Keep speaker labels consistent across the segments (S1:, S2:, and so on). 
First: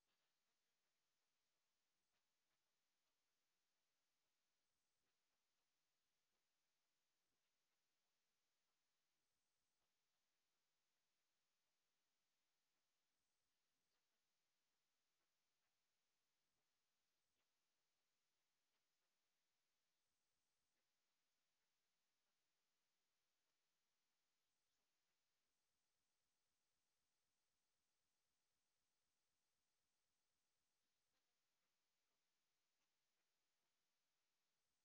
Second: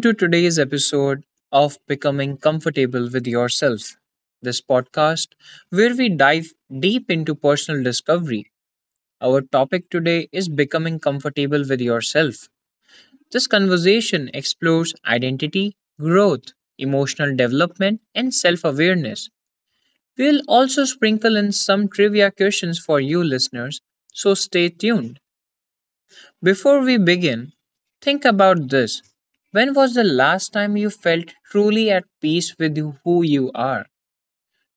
S1: to today's episode of Becoming Comfortable with Yourself, this podcast where we dive deep into personal discovery. Our topic today is Becoming Comfortable with Yourself. This conversation explores identity, growth, emotional development, and self awareness. We'll also sprinkle in some trivia questions for you listeners, so stay tuned. Before we begin, think about this. When was the last time you felt truly at peace with who you are?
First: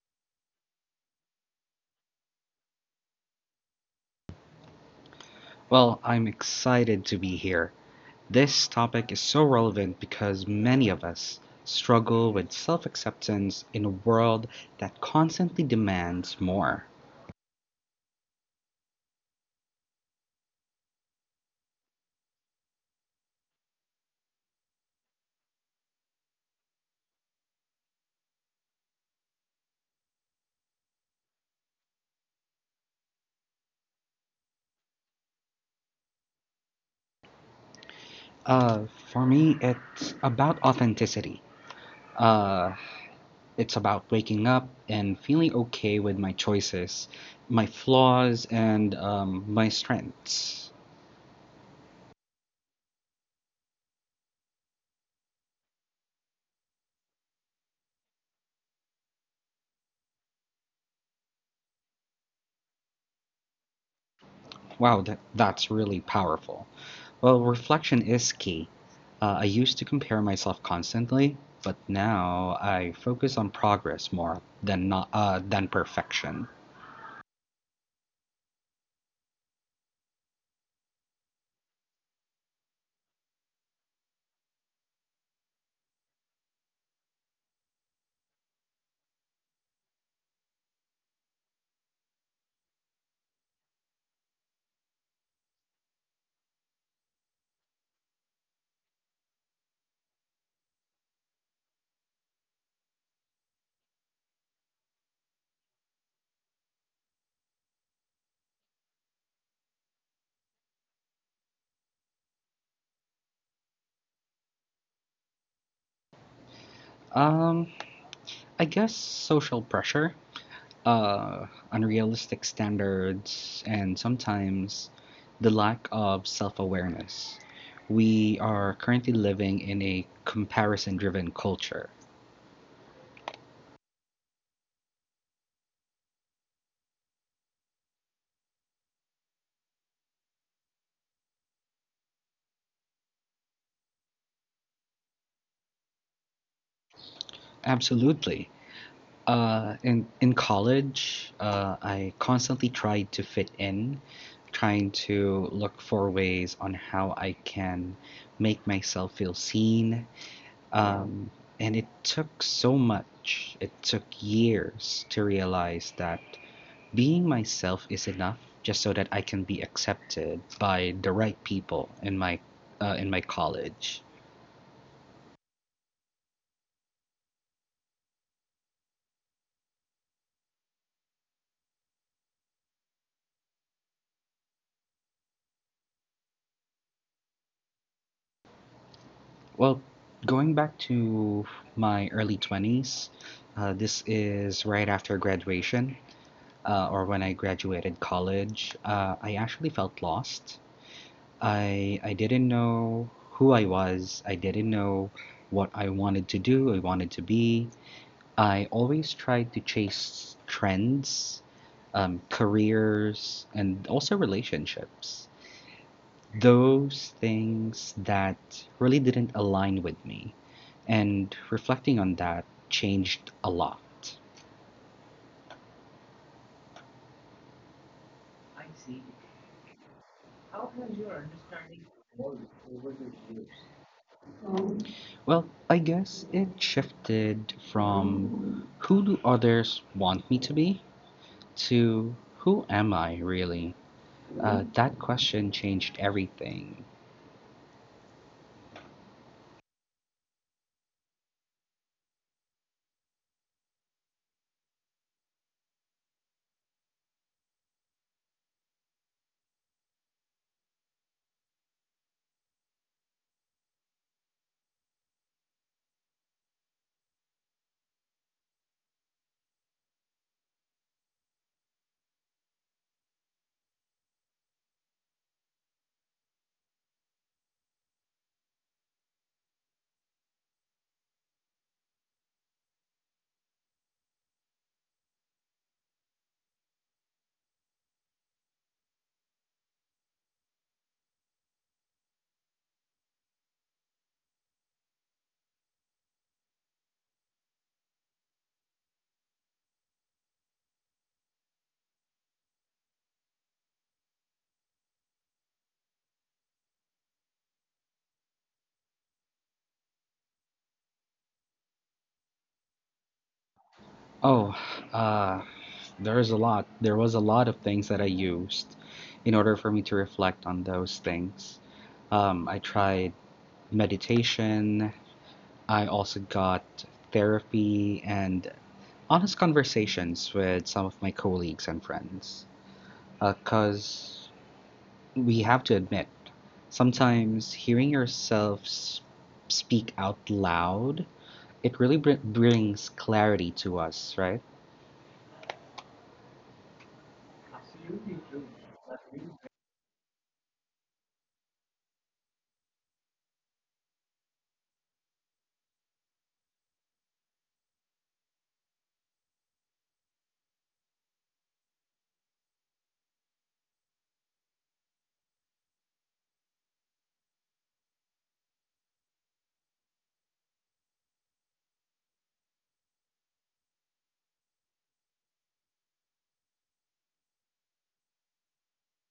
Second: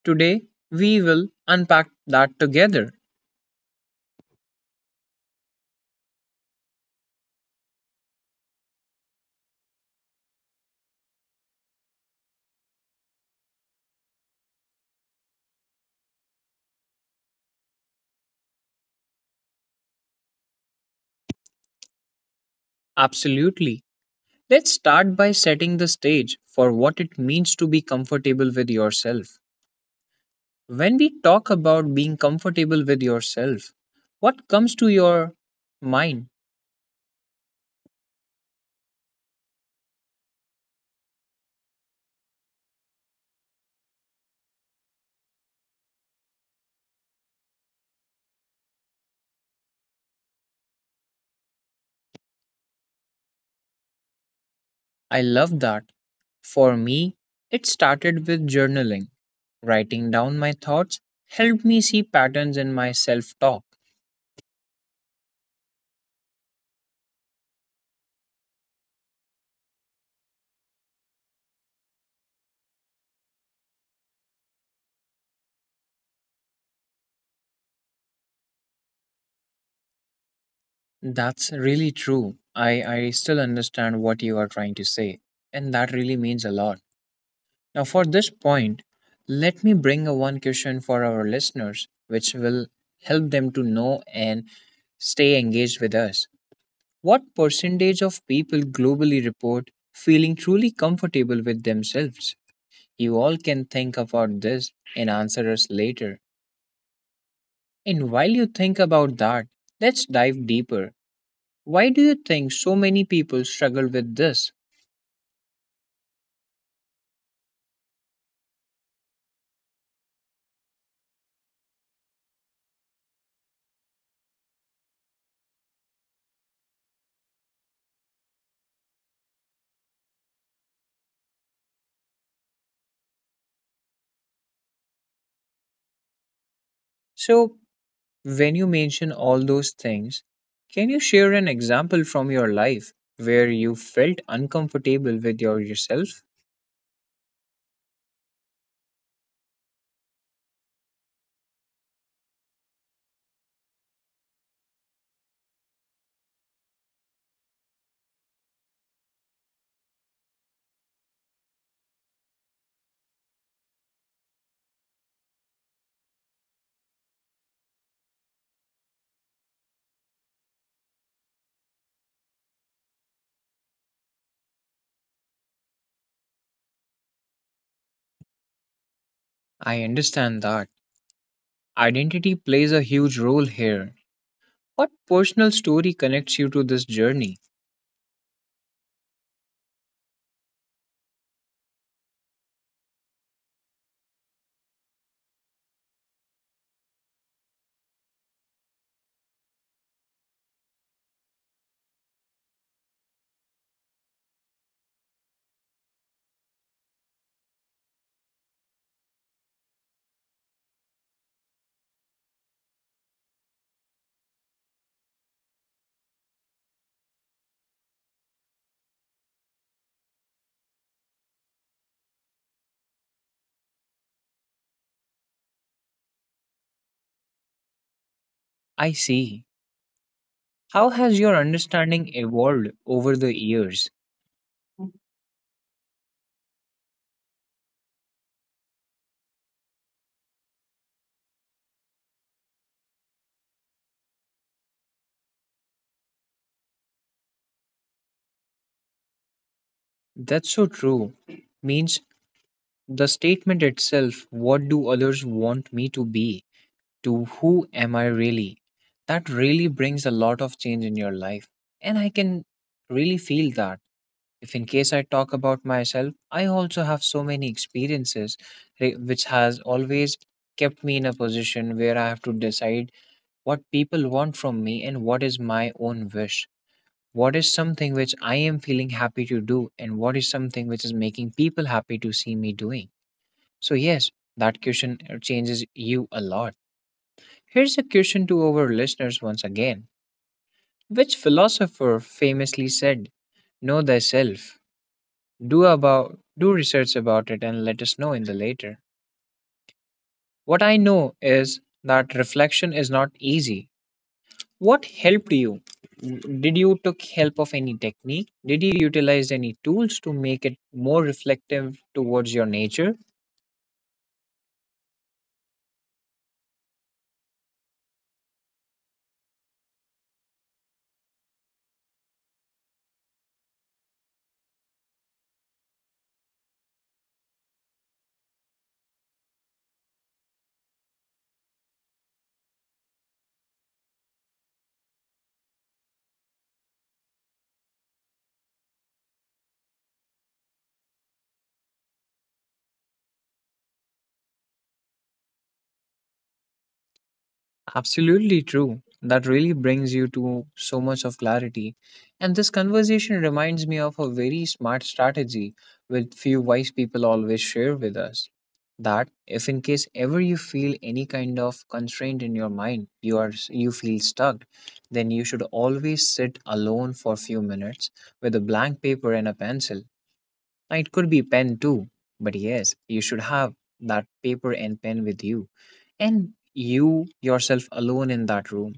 S1: Today, we will unpack that together.
S2: Well, I'm excited to be here. This topic is so relevant because many of us struggle with self acceptance in a world that constantly demands more.
S1: Absolutely. Let's start by setting the stage for what it means to be comfortable with yourself. When we talk about being comfortable with yourself, what comes to your mind?
S2: Uh, for me, it's about authenticity. It's about waking up and feeling okay with my choices, my flaws, and my strengths.
S1: I love that. For me, it started with journaling. Writing down my thoughts helped me see patterns in my self talk.
S2: Wow, that's really powerful. Well, reflection is key. I used to compare myself constantly, but now I focus on progress more than not than perfection.
S1: That's really true. I still understand what you are trying to say, and that really means a lot. Now, for this point, let me bring a one question for our listeners, which will help them to know and stay engaged with us. What percentage of people globally report feeling truly comfortable with themselves? You all can think about this and answer us later. And while you think about that, let's dive deeper. Why do you think so many people struggle with this?
S2: Um, I guess social pressure, uh, unrealistic standards, and sometimes the lack of self-awareness. We are currently living in a comparison-driven culture.
S1: So, when you mention all those things, can you share an example from your life where you felt uncomfortable with your yourself?
S2: Absolutely. In college, I constantly tried to fit in, trying to look for ways on how I can make myself feel seen. Um, and it took so much. It took years to realize that being myself is enough, just so that I can be accepted by the right people in my college.
S1: I understand that. Identity plays a huge role here. What personal story connects you to this journey?
S2: Well, going back to my early 20s, this is right after graduation, or when I graduated college. I actually felt lost. I didn't know who I was. I didn't know what I wanted to do. I wanted to be. I always tried to chase trends, careers, and also relationships those things that really didn't align with me. And reflecting on that changed a lot.
S1: I see. How has your understanding evolved over the years?
S2: Well, I guess it shifted from who do others want me to be to who am I really? That question changed everything.
S1: That's so true. Means the statement itself, what do others want me to be? To who am I really? That really brings a lot of change in your life. And I can really feel that. If in case I talk about myself, I also have so many experiences which has always kept me in a position where I have to decide what people want from me and what is my own wish. What is something which I am feeling happy to do, and what is something which is making people happy to see me doing? So, yes, that question changes you a lot. Here's a question to our listeners once again. Which philosopher famously said, "Know thyself"? Do research about it and let us know in the later. What I know is that reflection is not easy. What helped you? Did you took help of any technique? Did you utilize any tools to make it more reflective towards your nature?
S2: Oh, uh, there's a lot. There was a lot of things that I used in order for me to reflect on those things. I tried meditation. I also got therapy and honest conversations with some of my colleagues and friends. Because we have to admit, sometimes hearing yourself speak out loud, it really brings clarity to us, right?
S1: Absolutely true. That really brings you to so much of clarity. And this conversation reminds me of a very smart strategy which few wise people always share with us. That if in case ever you feel any kind of constraint in your mind, you feel stuck, then you should always sit alone for few minutes with a blank paper and a pencil. Now, it could be pen too, but yes, you should have that paper and pen with you, and you yourself alone in that room.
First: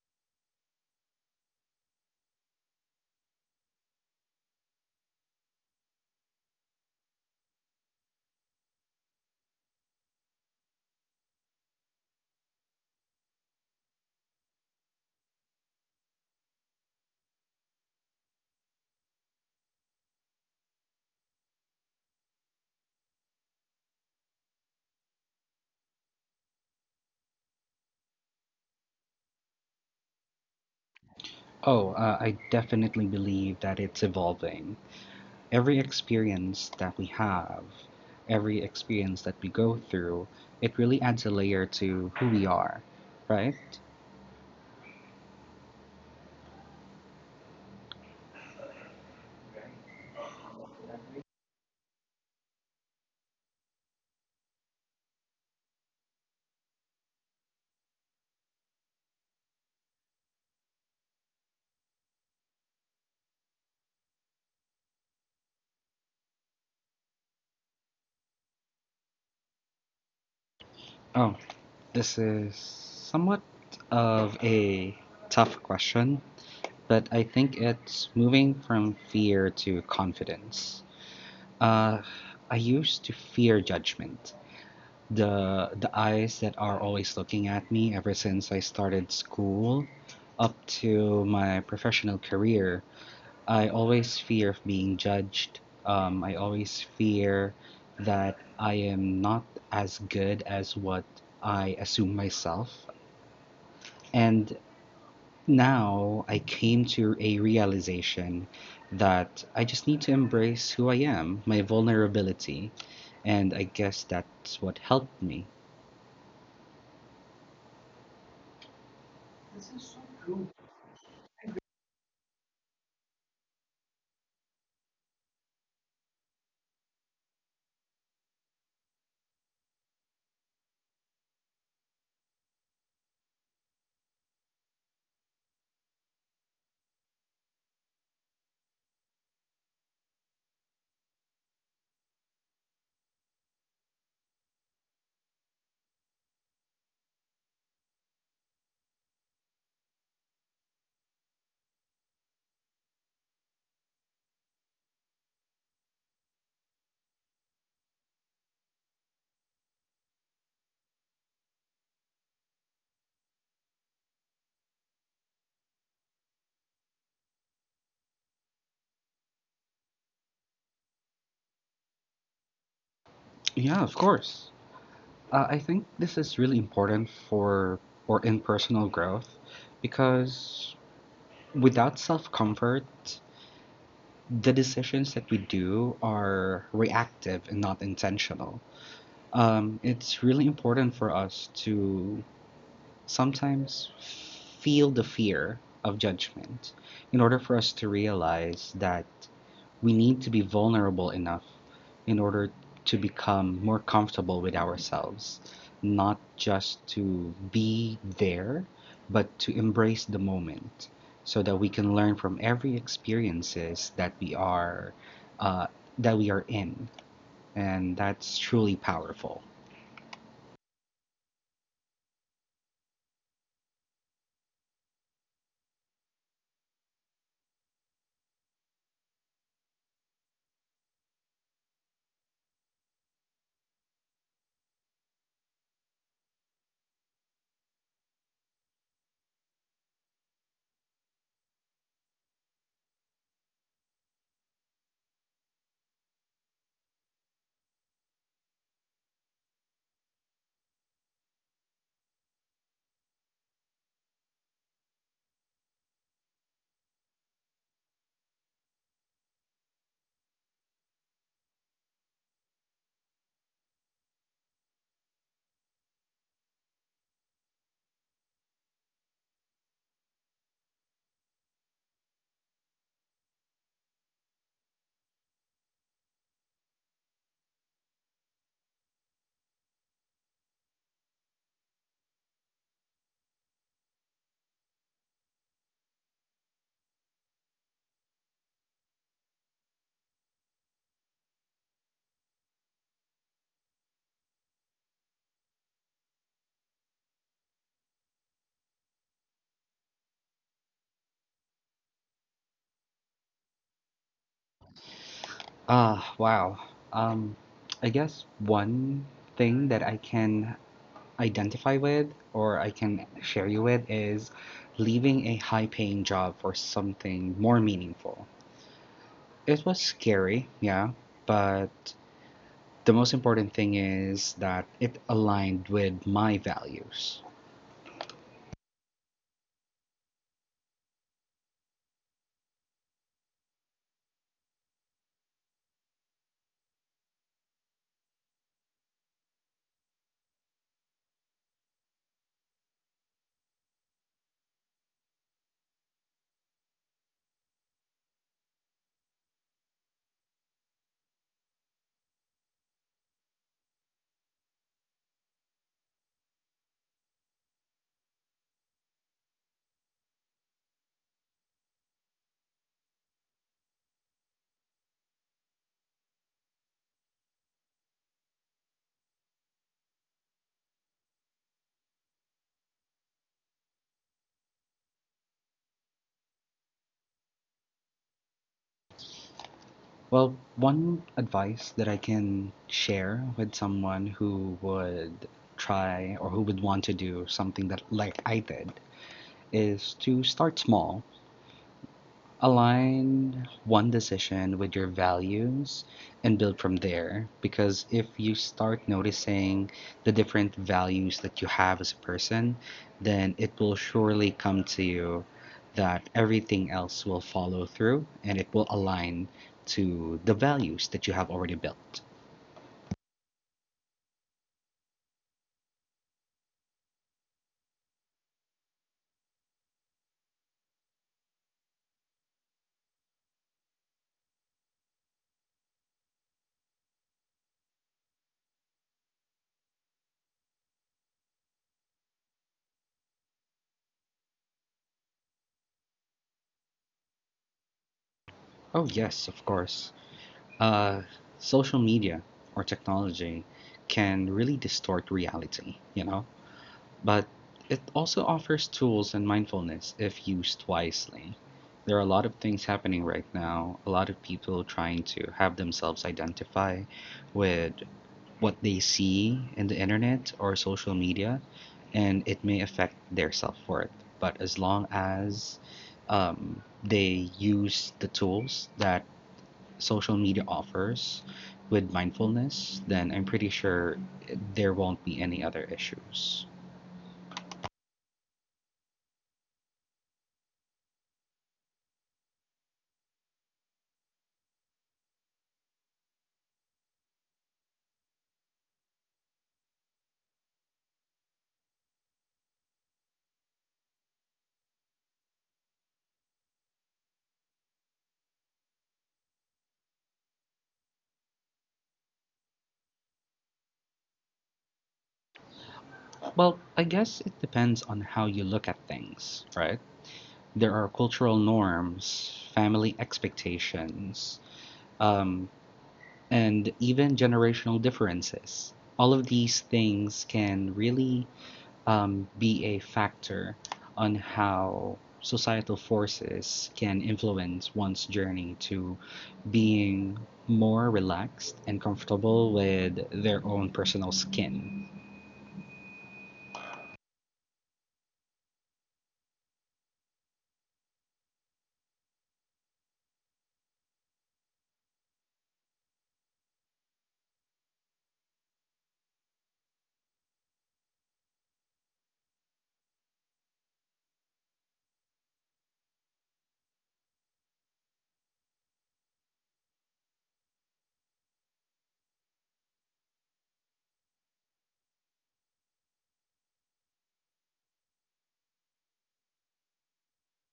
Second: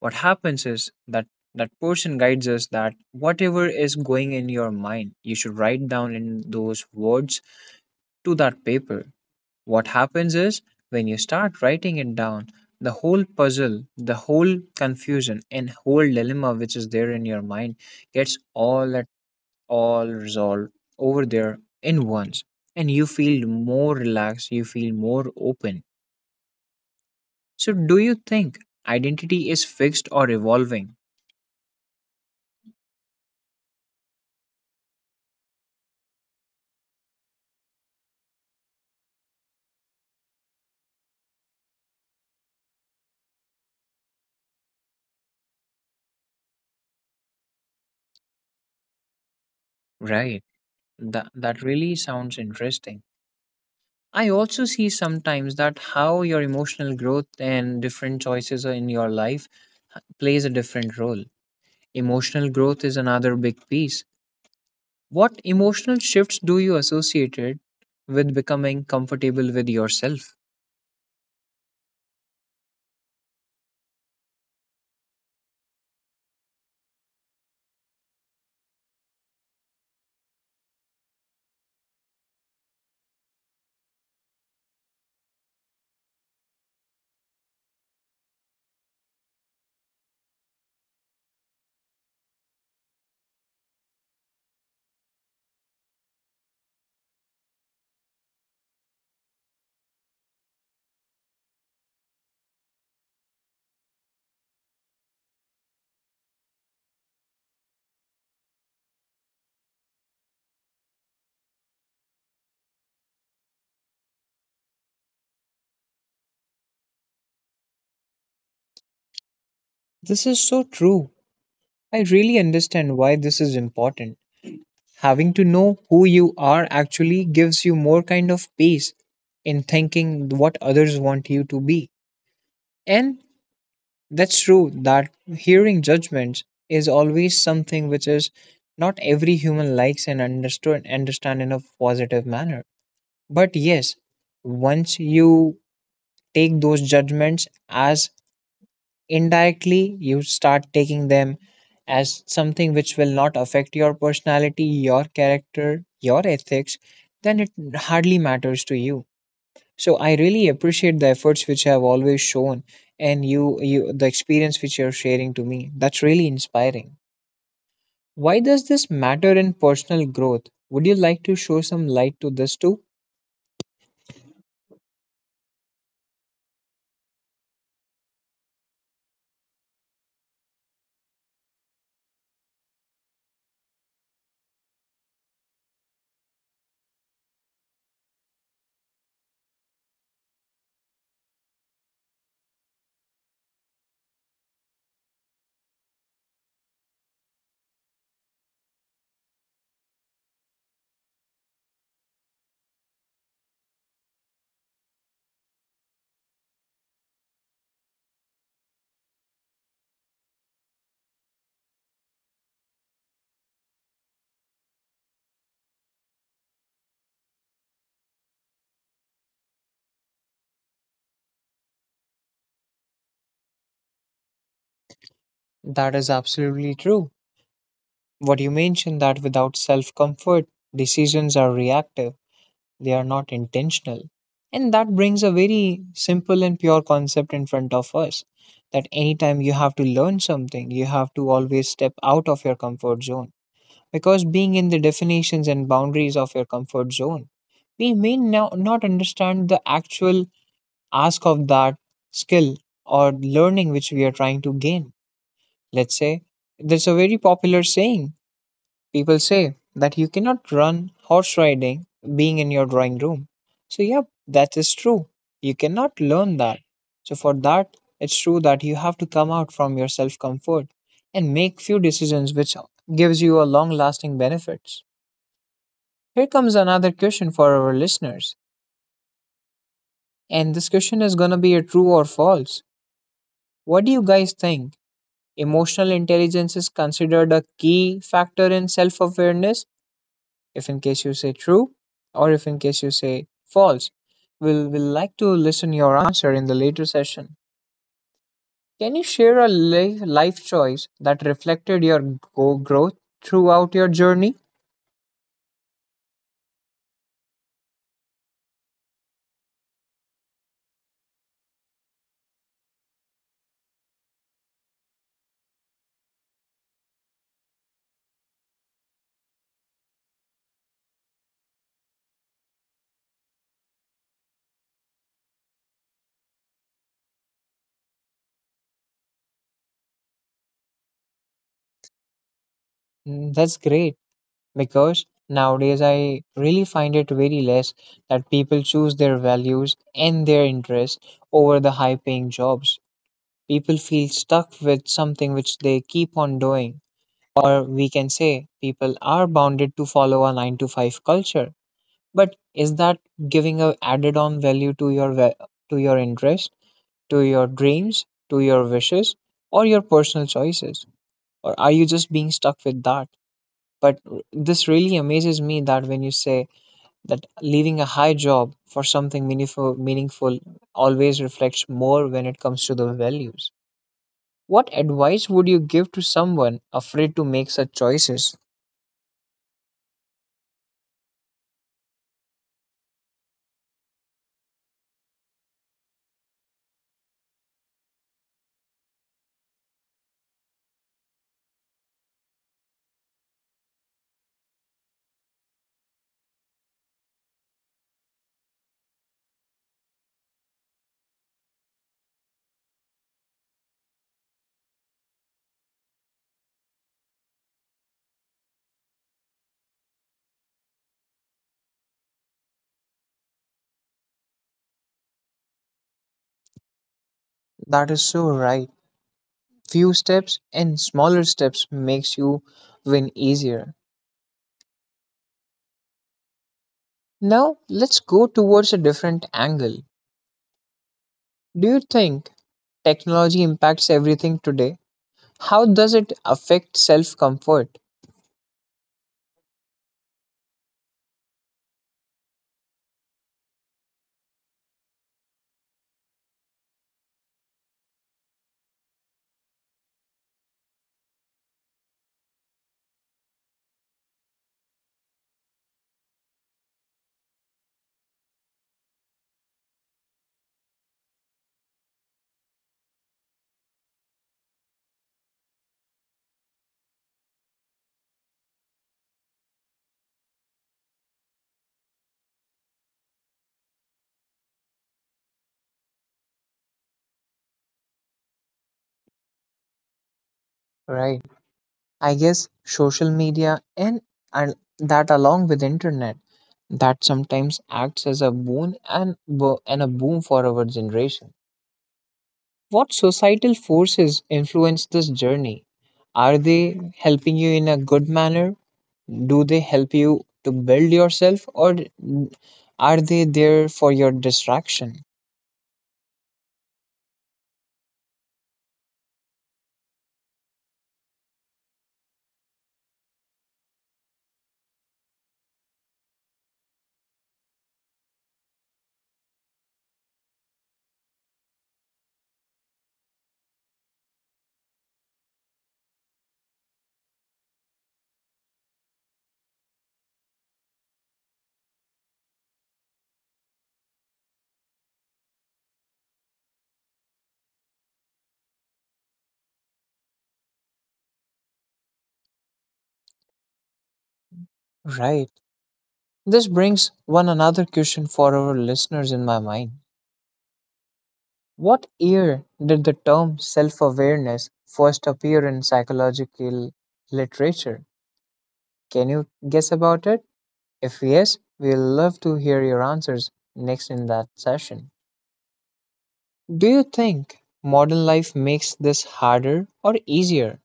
S1: What happens is that that person guides us that whatever is going in your mind you should write down in those words to that paper. What happens is, when you start writing it down, the whole puzzle, the whole confusion and whole dilemma which is there in your mind gets all resolve over there in once, and you feel more relaxed, you feel more open. So, do you think identity is fixed or evolving?
S2: Oh, I definitely believe that it's evolving. Every experience that we have, every experience that we go through, it really adds a layer to who we are, right?
S1: Right. That really sounds interesting. I also see sometimes that how your emotional growth and different choices in your life plays a different role. Emotional growth is another big piece. What emotional shifts do you associated with becoming comfortable with yourself?
S2: Oh, this is somewhat of a tough question, but I think it's moving from fear to confidence. Uh, I used to fear judgment. The eyes that are always looking at me ever since I started school up to my professional career I always fear of being judged. I always fear that I am not as good as what I assume myself. And now I came to a realization that I just need to embrace who I am, my vulnerability. And I guess that's what helped me.
S1: This is so true. I really understand why this is important. Having to know who you are actually gives you more kind of peace in thinking what others want you to be. And that's true that hearing judgments is always something which is not every human likes and understood understand in a positive manner. But yes, once you take those judgments as indirectly you start taking them as something which will not affect your personality, your character, your ethics, then it hardly matters to you. So I really appreciate the efforts which you have always shown and you the experience which you're sharing to me. That's really inspiring. Why does this matter in personal growth? Would you like to show some light to this too?
S2: Yeah, of course. I think this is really important for or in personal growth because without self comfort, the decisions that we do are reactive and not intentional. It's really important for us to sometimes feel the fear of judgment in order for us to realize that we need to be vulnerable enough in order to become more comfortable with ourselves, not just to be there, but to embrace the moment so that we can learn from every experiences uh, that we are in. And that's truly powerful.
S1: That is absolutely true. What you mentioned that without self comfort, decisions are reactive, they are not intentional. And that brings a very simple and pure concept in front of us that anytime you have to learn something, you have to always step out of your comfort zone. Because being in the definitions and boundaries of your comfort zone, we may now not understand the actual ask of that skill or learning which we are trying to gain. Let's say there's a very popular saying. People say that you cannot run horse riding being in your drawing room. So, yeah, that is true. You cannot learn that. So, for that, it's true that you have to come out from your self comfort and make few decisions which gives you a long lasting benefits. Here comes another question for our listeners. And this question is going to be a true or false. What do you guys think? Emotional intelligence is considered a key factor in self awareness. If in case you say true, or if in case you say false. We'll like to listen your answer in the later session. Can you share a life choice that reflected your growth throughout your journey?
S2: Wow. Um, I guess one thing that I can identify with or I can share you with is leaving a high paying job for something more meaningful. It was scary, yeah, but the most important thing is that it aligned with my values.
S1: Mm, that's great because nowadays I really find it very less that people choose their values and their interests over the high paying jobs. People feel stuck with something which they keep on doing. Or we can say people are bounded to follow a 9 to 5 culture. But is that giving a added on value to your to your interest, to your dreams, to your wishes or your personal choices? Or are you just being stuck with that? But this really amazes me that when you say that leaving a high job for something meaningful always reflects more when it comes to the values. What advice would you give to someone afraid to make such choices?
S2: Well, one advice that I can share with someone who would try or who would want to do something that like I did is to start small, align one decision with your values, and build from there. Because if you start noticing the different values that you have as a person, then it will surely come to you that everything else will follow through and it will align to the values that you have already built.
S1: That is so right. Few steps and smaller steps makes you win easier. Now, let's go towards a different angle. Do you think technology impacts everything today? How does it affect self-comfort?
S2: Oh, yes, of course. Uh, Social media or technology can really distort reality, you know? But it also offers tools and mindfulness if used wisely. There are a lot of things happening right now, a lot of people trying to have themselves identify with what they see in the internet or social media, and it may affect their self worth. But as long as they use the tools that social media offers with mindfulness, then I'm pretty sure there won't be any other issues.
S1: Right. I guess social media and, that along with internet that sometimes acts as a boon and a boom for our generation. What societal forces influence this journey? Are they helping you in a good manner? Do they help you to build yourself, or are they there for your distraction?
S2: Well, I guess it depends on how you look at things, right? There are cultural norms, family expectations, um, and even generational differences. All of these things can really be a factor on how societal forces can influence one's journey to being more relaxed and comfortable with their own personal skin.
S1: Right. This brings one another question for our listeners in my mind. What year did the term self awareness first appear in psychological literature? Can you guess about it? If yes, we'll love to hear your answers next in that session. Do you think modern life makes this harder or easier?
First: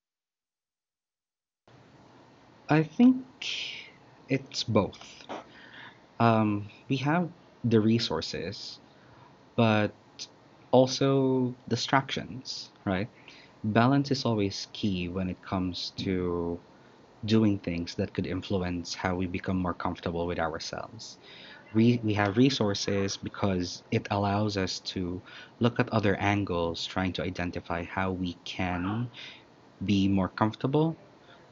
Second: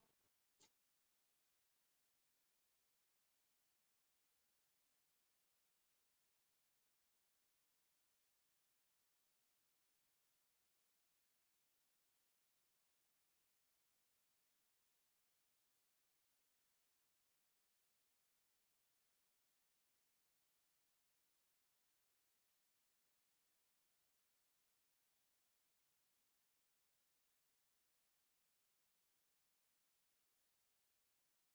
S2: I think it's both. We have the resources, but also distractions, right? Balance is always key when it comes to doing things that could influence how we become more comfortable with ourselves. We have resources because it allows us to look at other angles, trying to identify how we can be more comfortable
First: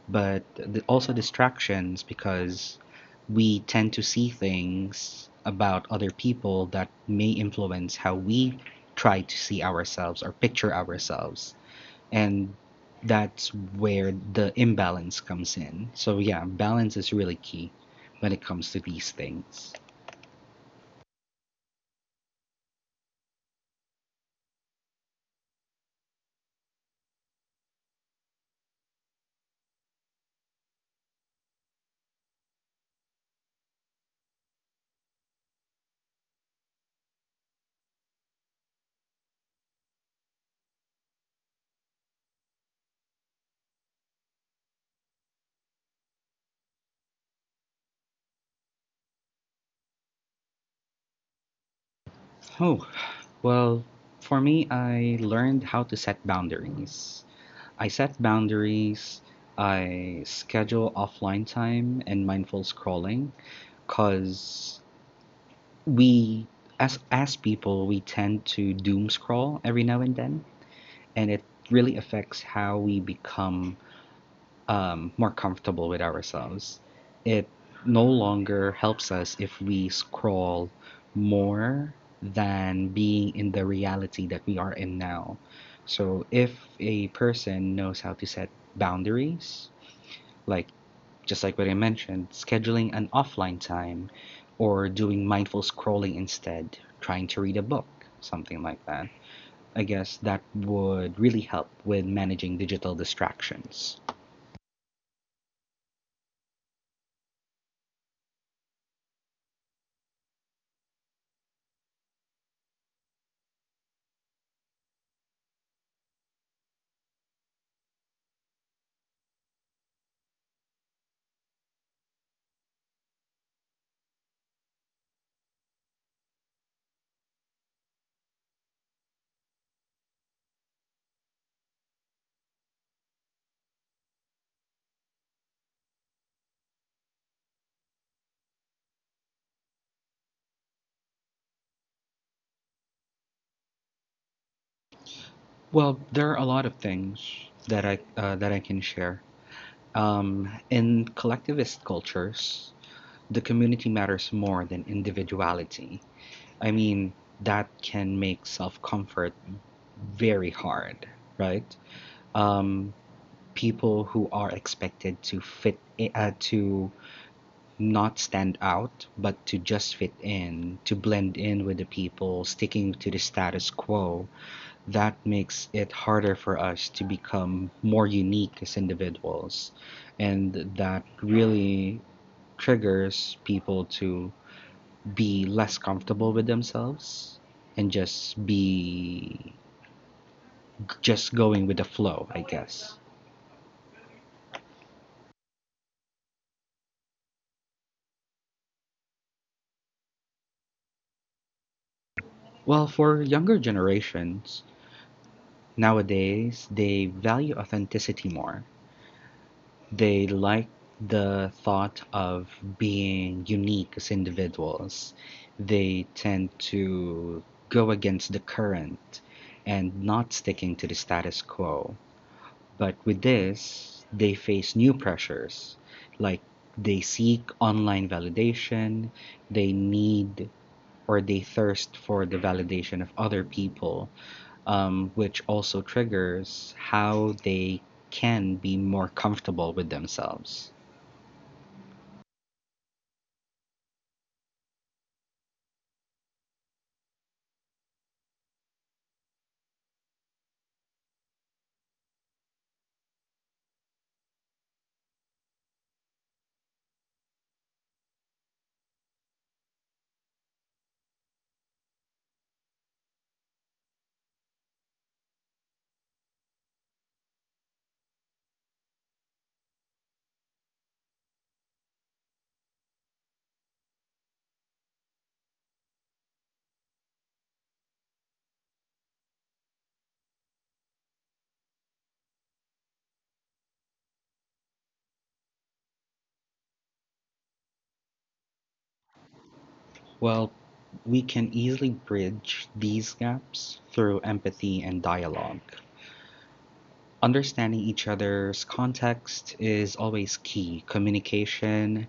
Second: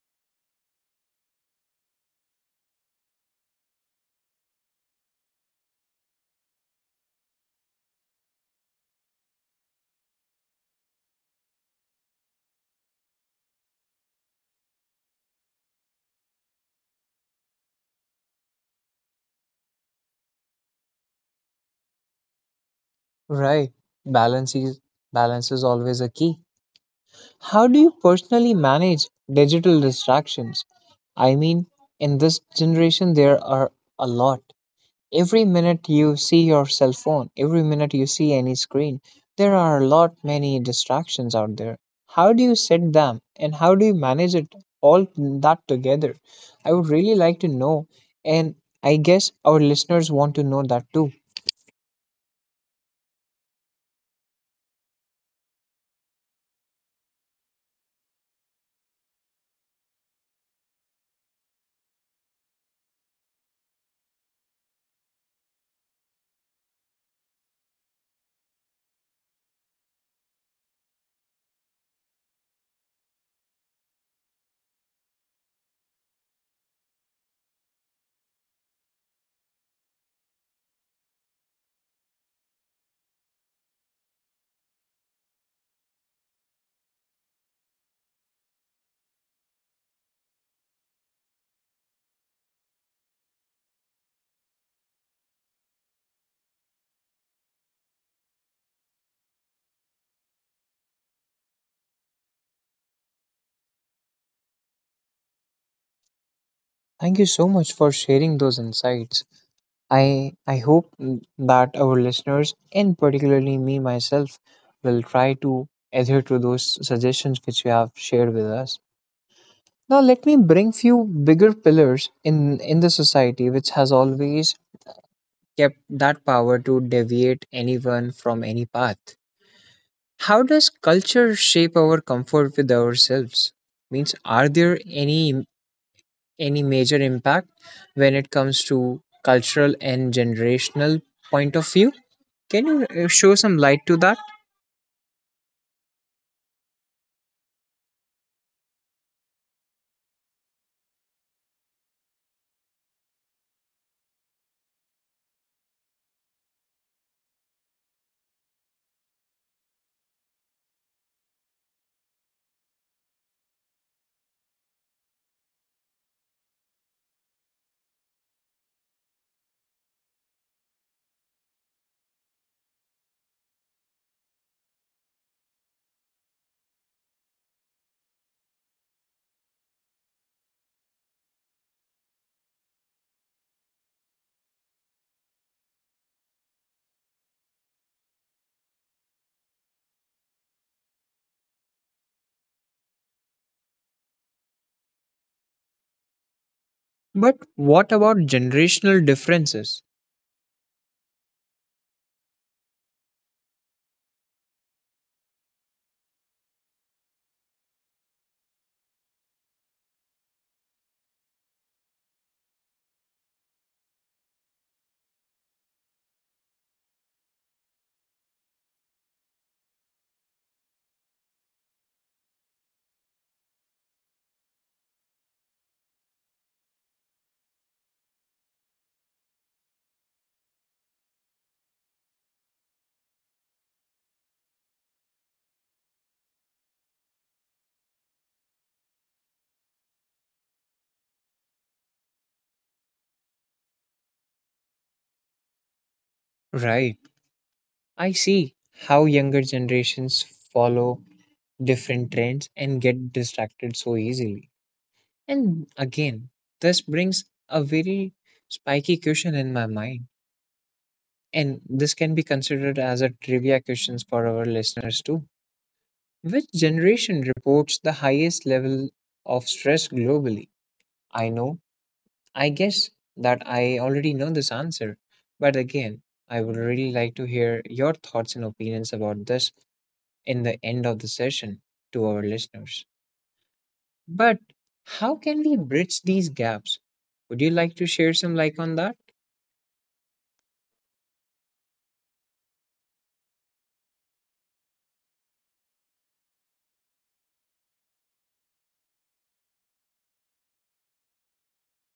S2: but also distractions because we tend to see things about other people that may influence how we try to see ourselves or picture ourselves. And that's where the imbalance comes in. So, yeah, balance is really key when it comes to these things.
S1: Right. Balance is balance is always a key. How do you personally manage digital distractions? I mean, in this generation there are a lot. Every minute you see your cell phone, every minute you see any screen, there are a lot many distractions out there. How do you set them and how do you manage it all that together? I would really like to know, and I guess our listeners want to know that too.
S2: Oh, well, for me, I learned how to set boundaries. I set boundaries, I schedule offline time and mindful scrolling because we, as people, we tend to doom scroll every now and then, and it really affects how we become more comfortable with ourselves. It no longer helps us if we scroll more than being in the reality that we are in now. So, if a person knows how to set boundaries, like just like what I mentioned, scheduling an offline time or doing mindful scrolling instead, trying to read a book, something like that, I guess that would really help with managing digital distractions.
S1: Thank you so much for sharing those insights. I hope that our listeners and particularly me myself will try to adhere to those suggestions which you have shared with us. Now let me bring few bigger pillars in the society which has always kept that power to deviate anyone from any path. How does culture shape our comfort with ourselves? Means are there any im- any major impact when it comes to cultural and generational point of view? Can you show some light to that?
S2: Well, there are a lot of things that I can share. In collectivist cultures, the community matters more than individuality. I mean, that can make self-comfort very hard, right? Um, People who are expected to to not stand out, but to just fit in, to blend in with the people, sticking to the status quo, that makes it harder for us to become more unique as individuals. And that really triggers people to be less comfortable with themselves and just be just going with the flow, I guess.
S1: But what about generational differences?
S2: Well, for younger generations, nowadays they value authenticity more. They like the thought of being unique as individuals. They tend to go against the current and not sticking to the status quo. But with this, they face new pressures. Like they seek online validation, they need or they thirst for the validation of other people, which also triggers how they can be more comfortable with themselves.
S1: Right. I see how younger generations follow different trends and get distracted so easily. And again, this brings a very spiky question in my mind. And this can be considered as a trivia questions for our listeners too. Which generation reports the highest level of stress globally? I know, I guess that I already know this answer. But again, I would really like to hear your thoughts and opinions about this in the end of the session to our listeners. But how can we bridge these gaps? Would you like to share some light on that?
S2: Well, we can easily bridge these gaps through empathy and dialogue. Understanding each other's context is always key. Communication,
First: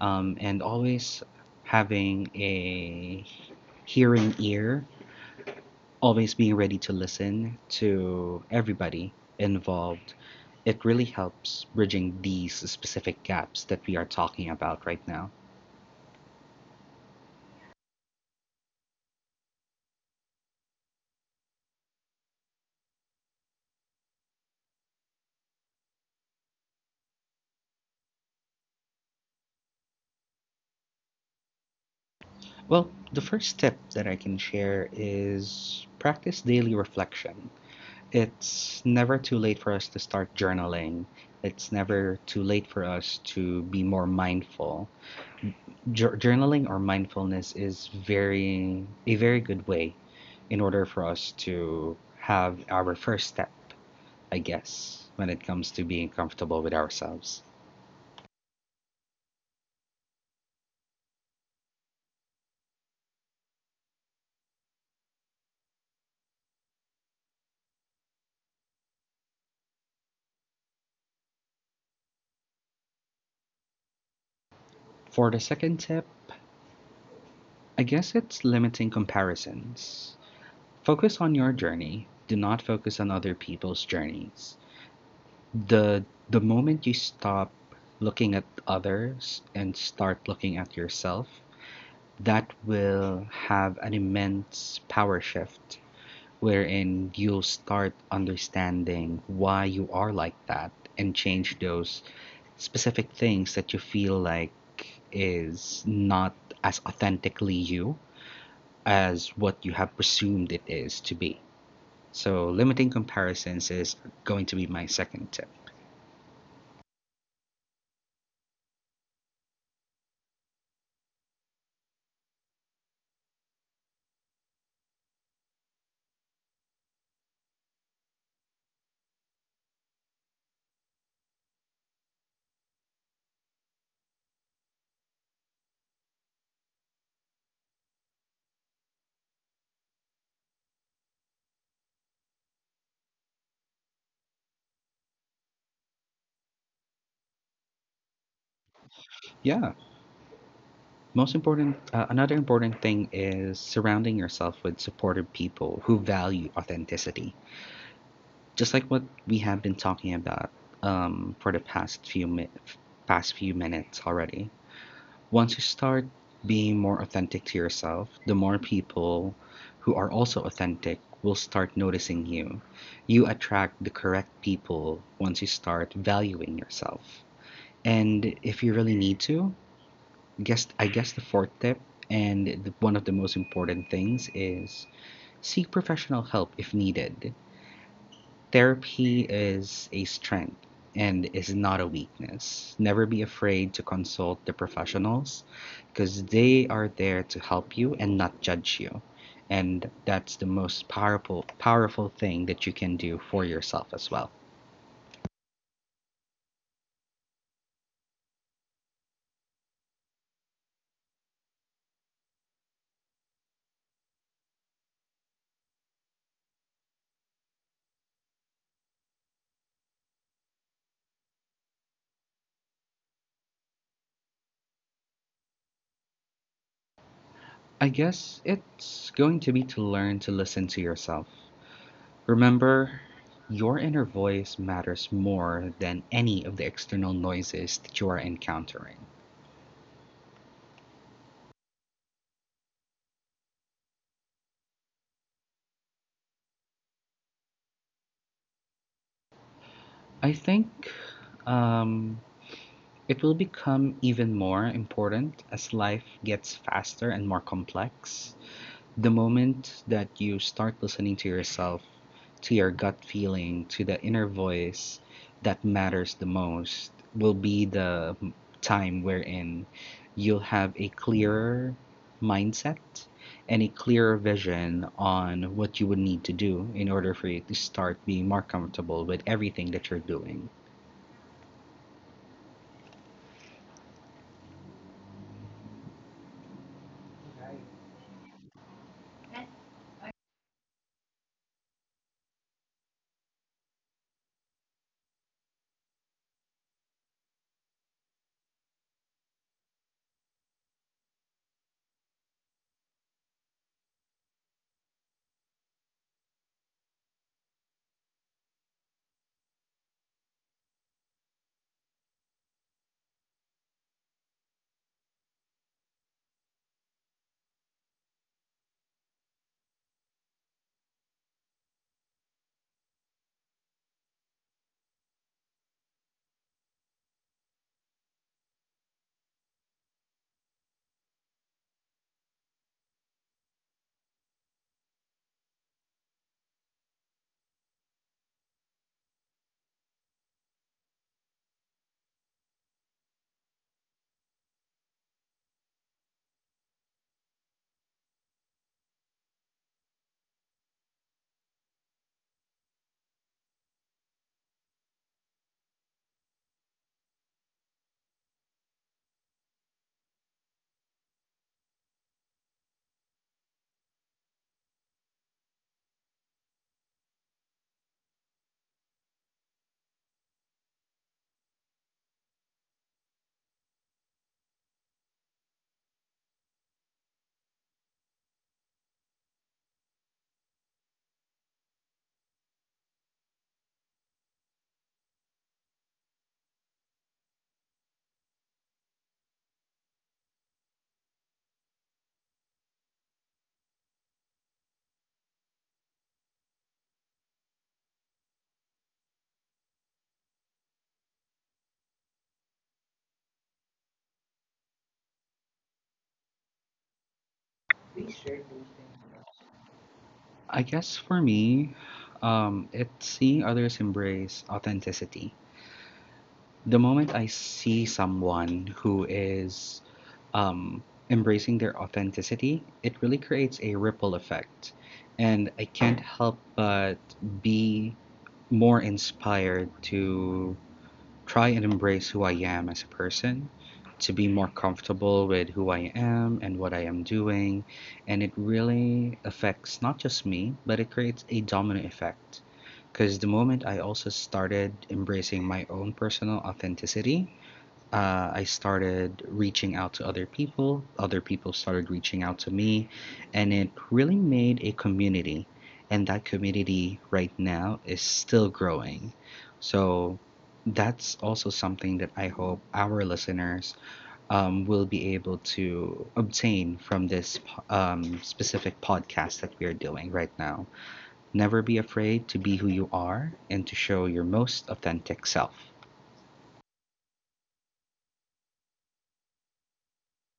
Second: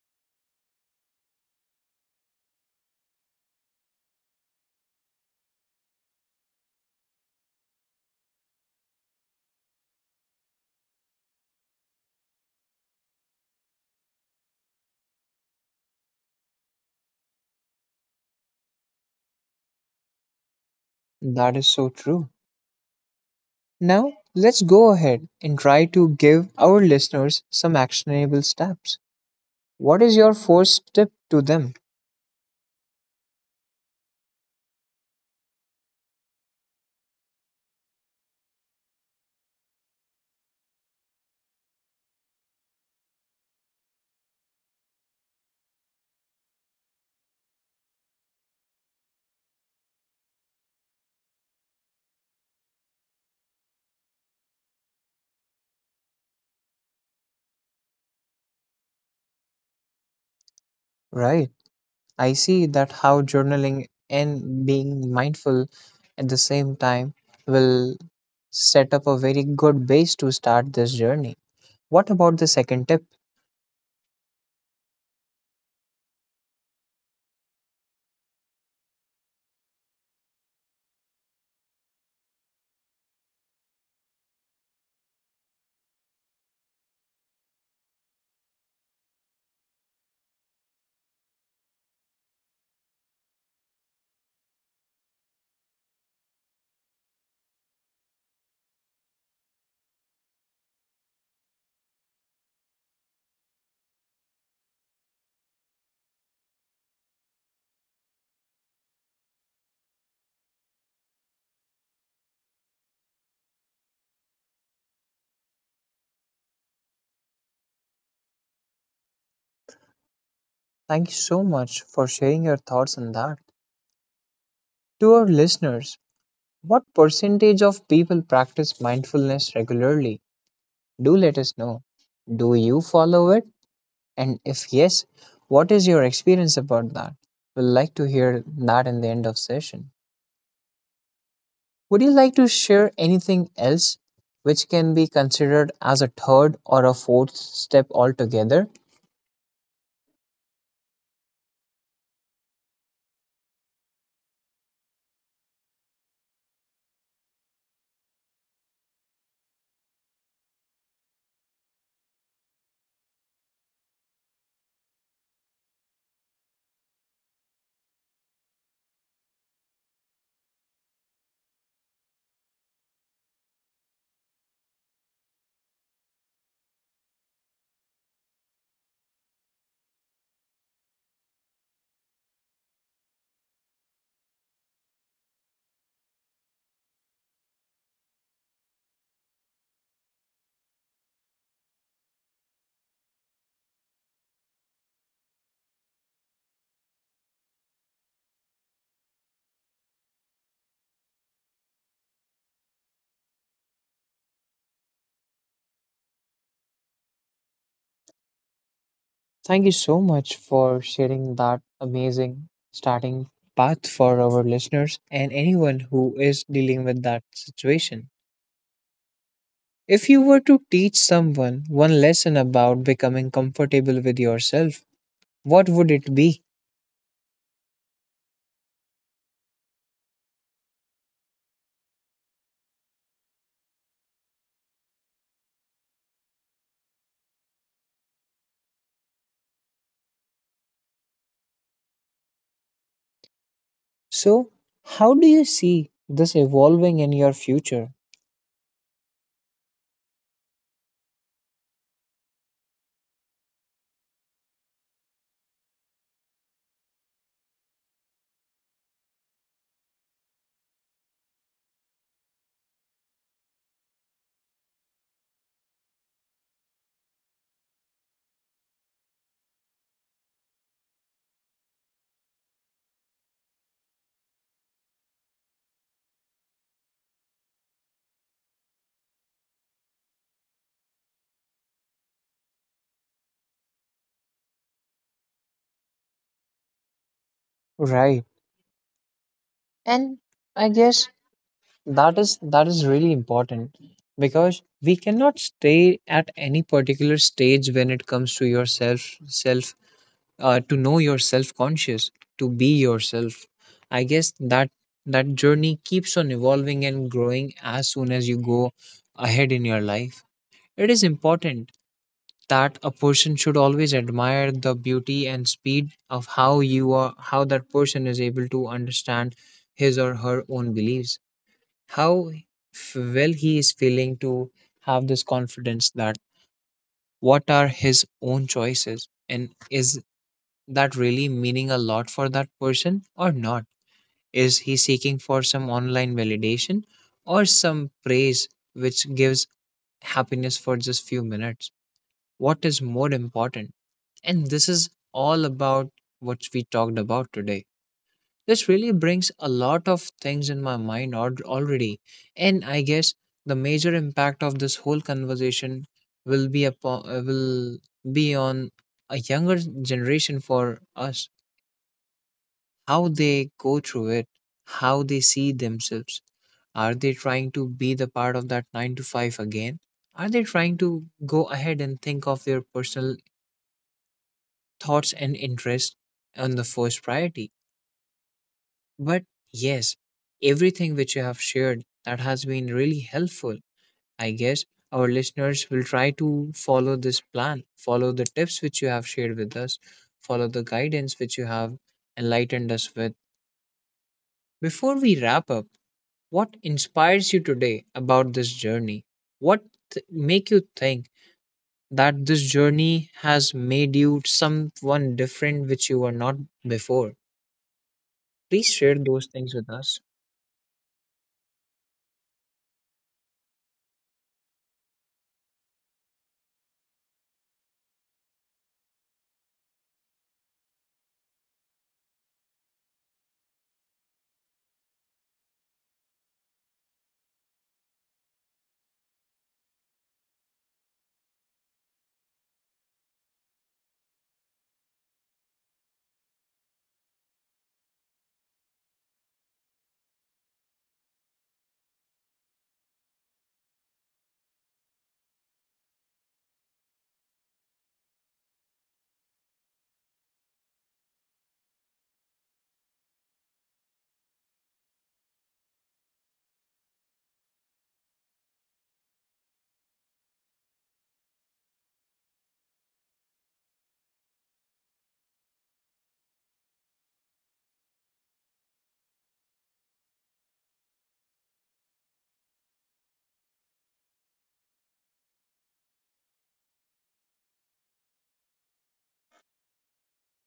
S2: and always having a hearing ear, always being ready to listen to everybody involved. It really helps bridging these specific gaps that we are talking about right now.
S1: That is so true. Now, let's go ahead and try to give our listeners some actionable steps. What is your first tip to them?
S2: Well, the first tip that I can share is practice daily reflection. It's never too late for us to start journaling. It's never too late for us to be more mindful. Journaling or mindfulness is very a very good way in order for us to have our first step, I guess, when it comes to being comfortable with ourselves.
S1: Right. I see that how journaling and being mindful at the same time will set up a very good base to start this journey. What about the second tip?
S2: For the second tip, I guess it's limiting comparisons. Focus on your journey. Do not focus on other people's journeys. the the moment you stop looking at others and start looking at yourself, that will have an immense power shift wherein you'll start understanding why you are like that and change those specific things that you feel like is not as authentically you as what you have presumed it is to be. So limiting comparisons is going to be my second tip.
S1: Thank you so much for sharing your thoughts on that. To our listeners, what percentage of people practice mindfulness regularly? Do let us know. Do you follow it? And if yes, what is your experience about that? We'd like to hear that in the end of session. Would you like to share anything else which can be considered as a third or a fourth step altogether?
S2: Yeah. Most important, another important thing is surrounding yourself with supportive people who value authenticity. Just like what we have been talking about for the past few minutes already. Once you start being more authentic to yourself, the more people who are also authentic will start noticing you. You attract the correct people once you start valuing yourself. And if you really need to, guess I guess the fourth tip and one of the most important things is seek professional help if needed. Therapy is a strength and is not a weakness. Never be afraid to consult the professionals because they are there to help you and not judge you. And that's the most powerful thing that you can do for yourself as well.
S1: Thank you so much for sharing that amazing starting path for our listeners and anyone who is dealing with that situation. If you were to teach someone one lesson about becoming comfortable with yourself, what would it be?
S2: I guess it's going to be to learn to listen to yourself. Remember, your inner voice matters more than any of the external noises that you are encountering.
S1: So, how do you see this evolving in your future?
S2: I think um, it will become even more important as life gets faster and more complex. The moment that you start listening to yourself, to your gut feeling, to the inner voice that matters the most, will be the time wherein you'll have a clearer mindset and a clearer vision on what you would need to do in order for you to start being more comfortable with everything that you're doing.
S1: Right. And I guess that is really important because we cannot stay at any particular stage when it comes to your self self to know you self-conscious, to be yourself. I guess that that journey keeps on evolving and growing as soon as you go ahead in your life. It is important that a person should always admire the beauty and speed of how you are, how that person is able to understand his or her own beliefs, how well he is feeling, to have this confidence that what are his own choices and is that really meaning a lot for that person or not? Is he seeking for some online validation or some praise which gives happiness for just few minutes? What is more important? And this is all about what we talked about today. This really brings a lot of things in my mind already. And I guess the major impact of this whole conversation will be on a younger generation for us, how they go through it, how they see themselves. Are they trying to be the part of that 9 to 5 again? Are they trying to go ahead and think of their personal thoughts and interests on the first priority? But yes, everything which you have shared, that has been really helpful. I guess our listeners will try to follow this plan, follow the tips which you have shared with us, follow the guidance which you have enlightened us with. Before we wrap up, what inspires you today about this journey? What make you think that this journey has made you someone different which you were not before? Please share those things with us.
S2: I guess for me, it's seeing others embrace authenticity. The moment I see someone who is um, embracing their authenticity, it really creates a ripple effect. And I can't help but be more inspired to try and embrace who I am as a person, to be more comfortable with who I am and what I am doing. And it really affects not just me, but it creates a domino effect. Because the moment I also started embracing my own personal authenticity, I started reaching out to other people. Other people started reaching out to me, and it really made a community. And that community right now is still growing. So that's also something that I hope our listeners will be able to obtain from this specific podcast that we are doing right now. Never be afraid to be who you are and to show your most authentic self.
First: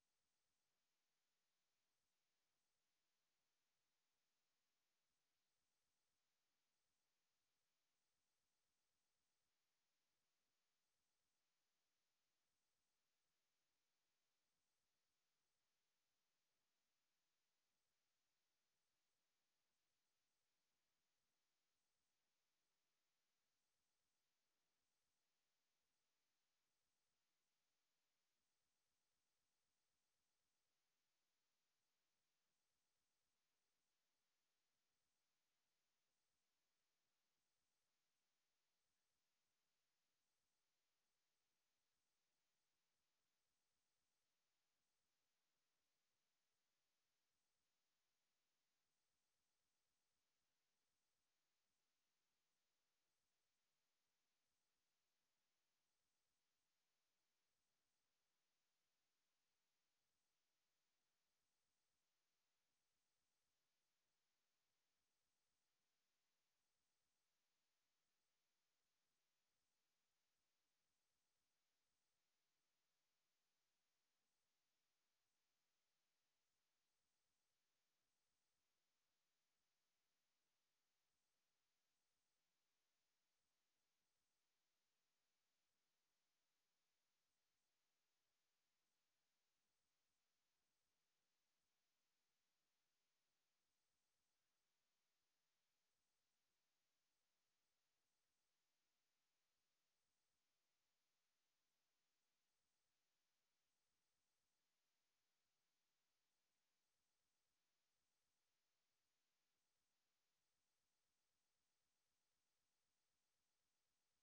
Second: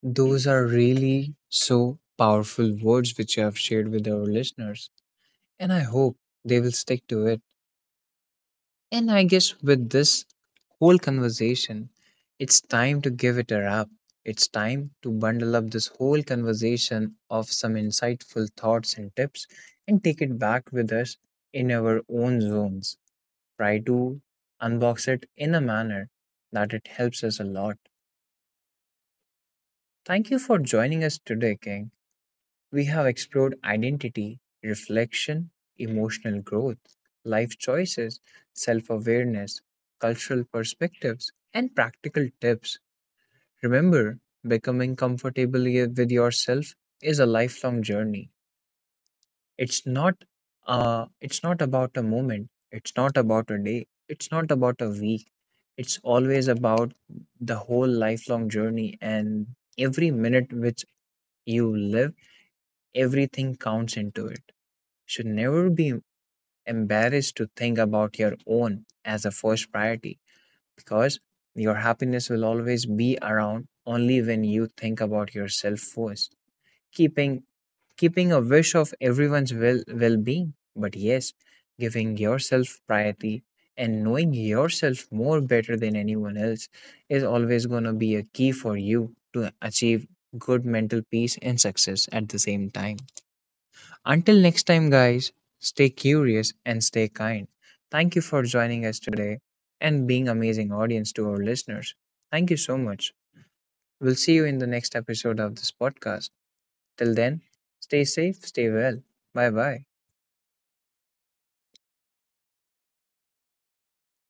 S1: Those are really so powerful words which you have shared with our listeners, and I hope they will stick to it. And I guess with this whole conversation, it's time to give it a wrap. It's time to bundle up this whole conversation of some insightful thoughts and tips and take it back with us in our own zones. Try to unbox it in a manner that it helps us a lot. Thank you for joining us today, King. We have explored identity, reflection, emotional growth, life choices, self awareness, cultural perspectives, and practical tips. Remember, becoming comfortable with yourself is a lifelong journey. It's not about a moment, it's not about a day, it's not about a week. It's always about the whole lifelong journey, and every minute which you live, everything counts into it. Should never be embarrassed to think about your own as a first priority, because your happiness will always be around only when you think about yourself first, keeping keeping a wish of everyone's well-being, but yes, giving yourself priority and knowing yourself more better than anyone else is always going to be a key for you to achieve good mental peace and success at the same time. Until next time, guys, stay curious and stay kind. Thank you for joining us today and being amazing audience to our listeners. Thank you so much. We'll see you in the next episode of this podcast. Till then, stay safe, stay well. Bye bye.